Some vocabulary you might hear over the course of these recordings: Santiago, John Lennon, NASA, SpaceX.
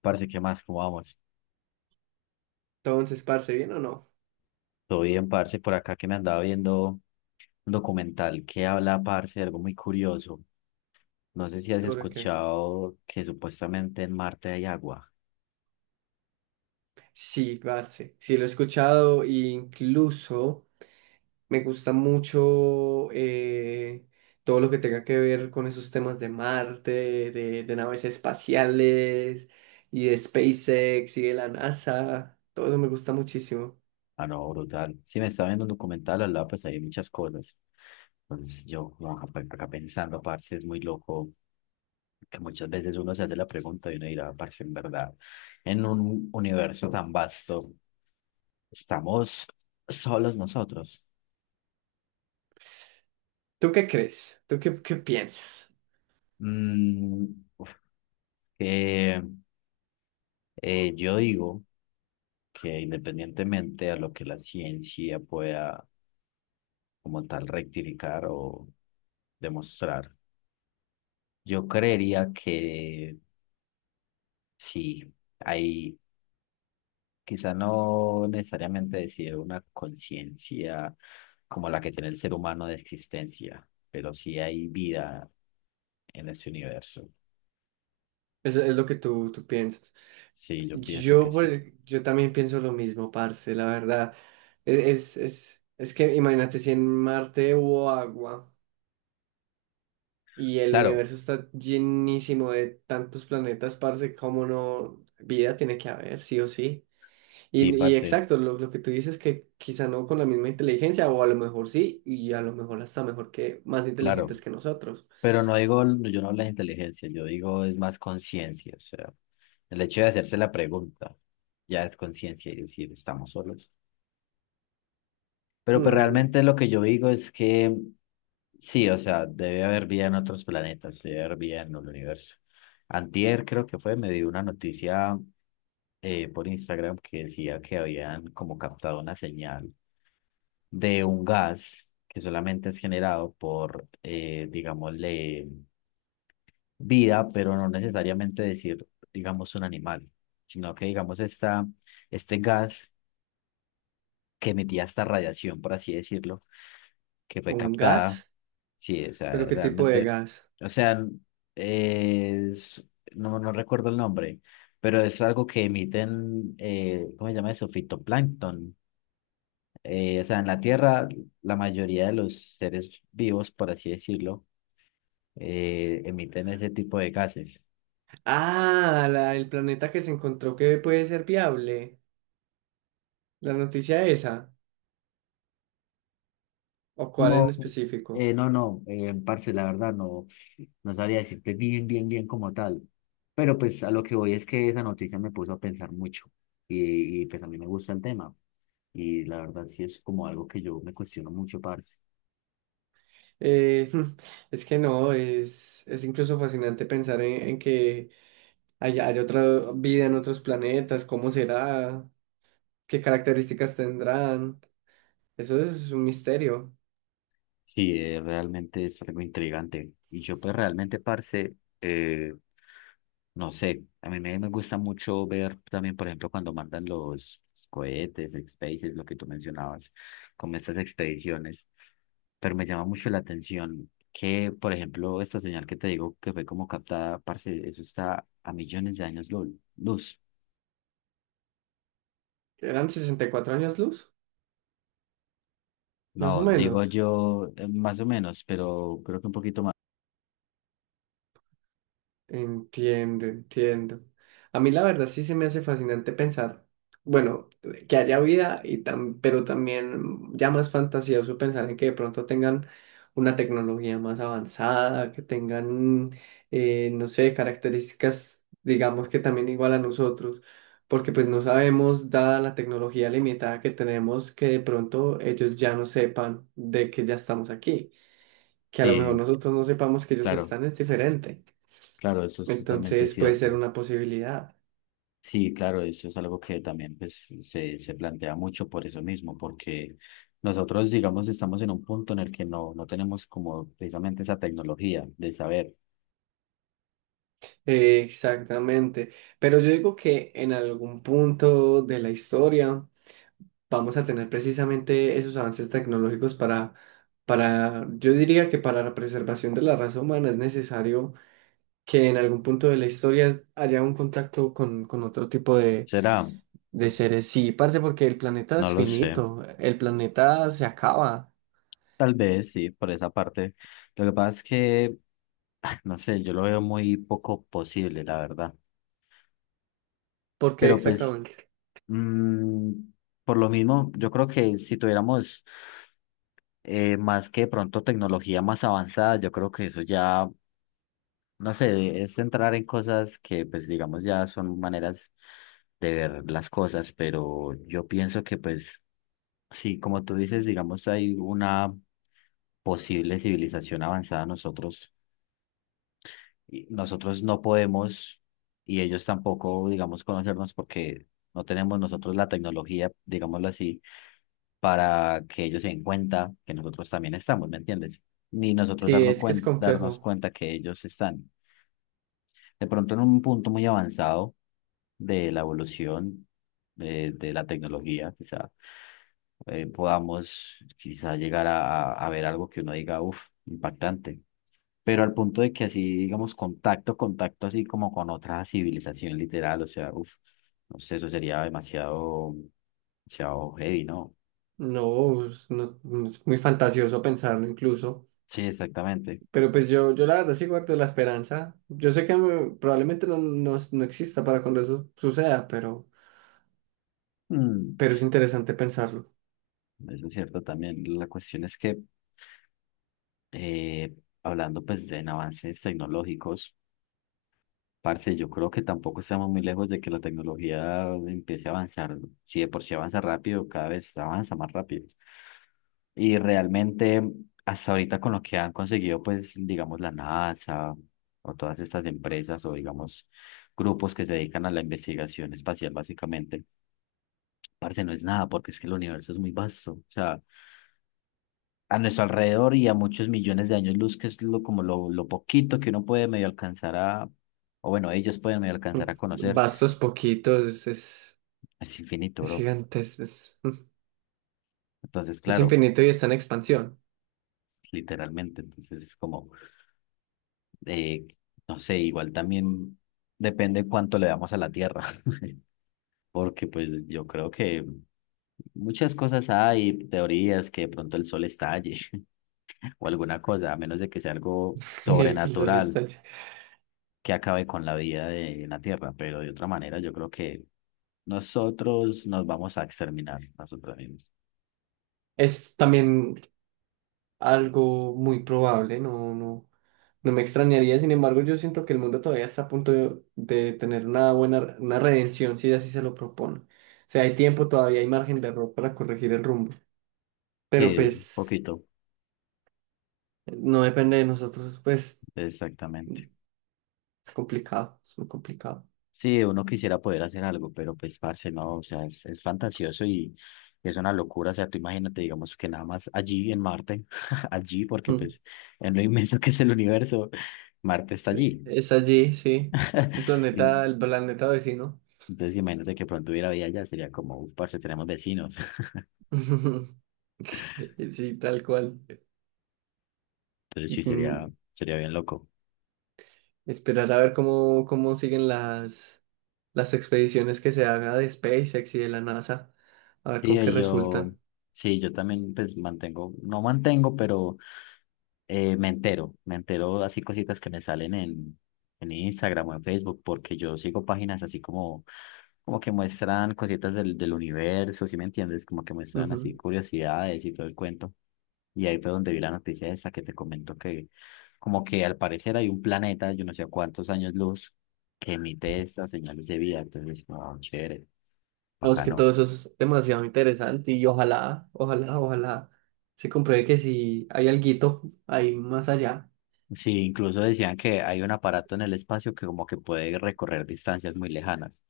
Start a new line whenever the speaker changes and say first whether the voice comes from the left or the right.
left: Parce, ¿qué más? ¿Cómo vamos?
right: Entonces, parce, ¿bien o no?
left: Todo bien, parce, por acá que me andaba viendo un documental que habla, parce, de algo muy curioso. No sé si has
right: ¿Sobre qué?
left: escuchado que supuestamente en Marte hay agua.
right: Sí, parce, sí lo he escuchado e incluso me gusta mucho, todo lo que tenga que ver con esos temas de Marte, de naves espaciales y de SpaceX y de la NASA. Todo eso me gusta muchísimo.
left: Ah, no, brutal. Sí, me estaba viendo un documental, al lado pues hay muchas cosas. Entonces yo como acá, pues, acá pensando, parce, es muy loco que muchas veces uno se hace la pregunta y uno dirá, parce, en verdad, en un universo tan vasto, ¿estamos solos nosotros?
right: ¿Tú qué crees? ¿Tú qué piensas?
left: Mm, uf, es que... yo digo que independientemente a lo que la ciencia pueda como tal rectificar o demostrar, yo creería que sí, hay quizá no necesariamente decir una conciencia como la que tiene el ser humano de existencia, pero sí hay vida en este universo.
right: Es lo que tú piensas.
left: Sí, yo pienso que
right: Yo, por
left: sí.
right: el- yo también pienso lo mismo, parce, la verdad. Es que imagínate si en Marte hubo agua y el
left: Claro,
right: universo está llenísimo de tantos planetas, parce, como no, vida tiene que haber, sí o sí.
left: sí,
right: Y
left: parce,
right: exacto, lo que tú dices que quizá no con la misma inteligencia, o a lo mejor sí, y a lo mejor hasta mejor que más
left: claro.
right: inteligentes que nosotros.
left: Pero no digo, yo no hablo de inteligencia, yo digo es más conciencia, o sea, el hecho de hacerse la pregunta ya es conciencia y decir, estamos solos. Pero pues
right: Mm.
left: realmente lo que yo digo es que sí, o sea, debe haber vida en otros planetas, debe haber vida en el universo. Antier creo que fue, me dio una noticia por Instagram que decía que habían como captado una señal de un gas que solamente es generado por, digámosle, vida, pero no necesariamente decir, digamos, un animal, sino que, digamos, este gas que emitía esta radiación, por así decirlo, que fue
right: ¿Un
left: captada,
right: gas?
left: sí, o sea,
right: ¿Pero qué tipo de
left: realmente,
right: gas?
left: o sea, es, no recuerdo el nombre, pero es algo que emiten, ¿cómo se llama eso? Fitoplancton. O sea, en la Tierra, la mayoría de los seres vivos, por así decirlo, emiten ese tipo de gases.
right: Ah, el planeta que se encontró que puede ser viable. La noticia esa, o cuál en
left: Como,
right: específico.
left: no, parce, la verdad no, no sabría decirte bien, bien como tal. Pero pues a lo que voy es que esa noticia me puso a pensar mucho y pues a mí me gusta el tema y la verdad sí es como algo que yo me cuestiono mucho, parce.
right: Eh, es que no, es incluso fascinante pensar en que hay otra vida en otros planetas, cómo será, qué características tendrán. Eso es un misterio.
left: Sí, realmente es algo intrigante y yo pues realmente, parce, eh, no sé, a me gusta mucho ver también, por ejemplo, cuando mandan los cohetes, spaces, lo que tú mencionabas, como estas expediciones, pero me llama mucho la atención que, por ejemplo, esta señal que te digo que fue como captada, parce, eso está a millones de años luz.
right: Eran 64 años luz, más o
left: No, digo
right: menos.
left: yo más o menos, pero creo que un poquito más.
right: Entiendo, entiendo. A mí la verdad sí se me hace fascinante pensar, bueno, que haya vida y pero también ya más fantasioso pensar en que de pronto tengan una tecnología más avanzada, que tengan, no sé, características, digamos que también igual a nosotros, porque pues no sabemos, dada la tecnología limitada que tenemos, que de pronto ellos ya no sepan de que ya estamos aquí, que a lo mejor
left: Sí,
right: nosotros no sepamos que ellos
left: claro,
right: están, es diferente.
left: claro, eso es totalmente
right: Entonces puede ser
left: cierto.
right: una posibilidad.
left: Sí, claro, eso es algo que también pues, se plantea mucho por eso mismo, porque nosotros, digamos, estamos en un punto en el que no tenemos como precisamente esa tecnología de saber.
right: Exactamente. Pero yo digo que en algún punto de la historia vamos a tener precisamente esos avances tecnológicos, yo diría que para la preservación de la raza humana es necesario que en algún punto de la historia haya un contacto con otro tipo
left: ¿Será?
right: de seres. Sí, parce, porque el planeta
left: No
right: es
left: lo sé.
right: finito, el planeta se acaba.
left: Tal vez sí, por esa parte. Lo que pasa es que, ah, no sé, yo lo veo muy poco posible, la verdad.
right: ¿Por qué
left: Pero pues,
right: exactamente?
left: mm, por lo mismo, yo creo que si tuviéramos más que de pronto tecnología más avanzada, yo creo que eso ya no sé, es entrar en cosas que pues digamos ya son maneras de ver las cosas, pero yo pienso que pues sí, como tú dices, digamos hay una posible civilización avanzada nosotros y nosotros no podemos y ellos tampoco, digamos, conocernos porque no tenemos nosotros la tecnología, digámoslo así, para que ellos se den cuenta que nosotros también estamos, ¿me entiendes? Ni nosotros
right: Sí,
left: darnos
right: es que es
left: darnos
right: complejo.
left: cuenta que ellos están. De pronto en un punto muy avanzado de la evolución de la tecnología, quizá podamos quizá llegar a ver algo que uno diga, uff, impactante. Pero al punto de que así, digamos, contacto así como con otra civilización literal, o sea, uff, no sé, eso sería demasiado, demasiado heavy, ¿no?
right: No, es muy fantasioso pensarlo incluso,
left: Sí, exactamente.
right: pero pues yo la verdad sí guardo la esperanza. Yo sé que mm, probablemente no exista para cuando eso suceda, pero,
left: Mm,
right: pero es interesante pensarlo.
left: eso es cierto también. La cuestión es que, eh, hablando pues de en avances tecnológicos, parce, yo creo que tampoco estamos muy lejos de que la tecnología empiece a avanzar. Si de por sí avanza rápido, cada vez avanza más rápido. Y realmente, hasta ahorita con lo que han conseguido, pues, digamos, la NASA o todas estas empresas o, digamos, grupos que se dedican a la investigación espacial, básicamente, parce, no es nada, porque es que el universo es muy vasto. O sea, a nuestro alrededor y a muchos millones de años luz, que es lo, como lo poquito que uno puede medio alcanzar a, o bueno, ellos pueden medio alcanzar a conocer.
right: Vastos, poquitos,
left: Es infinito,
right: es
left: bro.
right: gigante,
left: Entonces,
right: es
left: claro,
right: infinito y está en expansión.
left: literalmente. Entonces es como, eh, no sé, igual también depende cuánto le damos a la Tierra. Porque pues yo creo que muchas cosas hay, teorías que de pronto el sol estalle o alguna cosa, a menos de que sea algo
right: El que el sol está.
left: sobrenatural que acabe con la vida de la Tierra. Pero de otra manera, yo creo que nosotros nos vamos a exterminar nosotros mismos.
right: Es también algo muy probable, no, no. No me extrañaría, sin embargo, yo siento que el mundo todavía está a punto de tener una buena, una redención si así se lo propone. O sea, hay tiempo, todavía hay margen de error para corregir el rumbo.
left: Sí,
right: Pero
left: un
right: pues
left: poquito,
right: no depende de nosotros, pues
left: exactamente.
right: es complicado, es muy complicado.
left: Sí, uno quisiera poder hacer algo, pero pues, parce, no, o sea, es fantasioso y es una locura, o sea, tú imagínate, digamos, que nada más allí en Marte, allí, porque
right: Mm.
left: pues, en lo inmenso que es el universo, Marte está allí.
right: Es allí, sí. Un
left: Y
right: planeta, el planeta vecino.
left: entonces, imagínate que pronto hubiera vida allá, sería como, uff, parce, tenemos vecinos.
right: Sí, tal cual.
left: Entonces sí, sería,
right: Mm.
left: sería bien loco.
right: Esperar a ver cómo siguen las expediciones que se haga de SpaceX y de la NASA, a ver
left: Sí,
right: con qué
left: y yo,
right: resultan.
left: sí, yo también, pues, mantengo, no mantengo, pero me entero, así cositas que me salen en Instagram o en Facebook, porque yo sigo páginas así como, como que muestran cositas del universo, ¿sí me entiendes? Como que muestran
right: Ujú.
left: así curiosidades y todo el cuento. Y ahí fue donde vi la noticia esta que te comento que como que al parecer hay un planeta, yo no sé a cuántos años luz, que emite estas señales de vida. Entonces, como, "Oh, chévere,
right: Vamos, que
left: bacano".
right: todo eso es demasiado interesante y ojalá, ojalá, ojalá se compruebe que si hay alguito ahí más allá,
left: Sí, incluso decían que hay un aparato en el espacio que como que puede recorrer distancias muy lejanas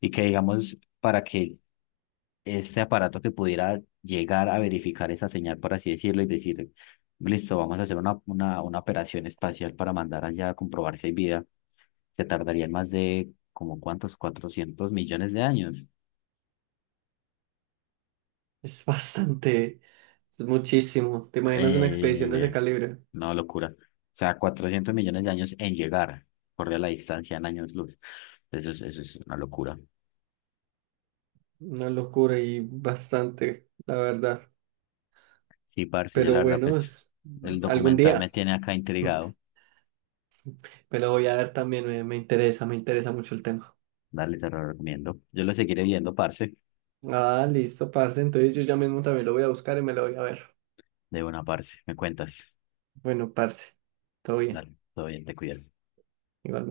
left: y que digamos para que este aparato que pudiera llegar a verificar esa señal, por así decirlo, y decir, listo, vamos a hacer una operación espacial para mandar allá a comprobar si hay vida, se tardarían más de como cuántos, 400 millones de años.
right: es bastante, es muchísimo. ¿Te imaginas una expedición de ese
left: Eh,
right: calibre?
left: no, locura. O sea, 400 millones de años en llegar, corre la distancia en años luz. Eso es una locura.
right: Una locura y bastante, la verdad.
left: Sí, parce, yo la
right: Pero
left: verdad,
right: bueno,
left: pues el
right: algún
left: documental me
right: día
left: tiene acá intrigado.
right: me lo voy a ver también, me interesa, me interesa mucho el tema.
left: Dale, te lo recomiendo. Yo lo seguiré viendo, parce.
right: Ah, listo, parce. Entonces yo ya mismo también lo voy a buscar y me lo voy a ver.
left: De una, parce. Me cuentas.
right: Bueno, parce, todo bien.
left: Dale, todo bien, te cuidas.
right: Igualmente.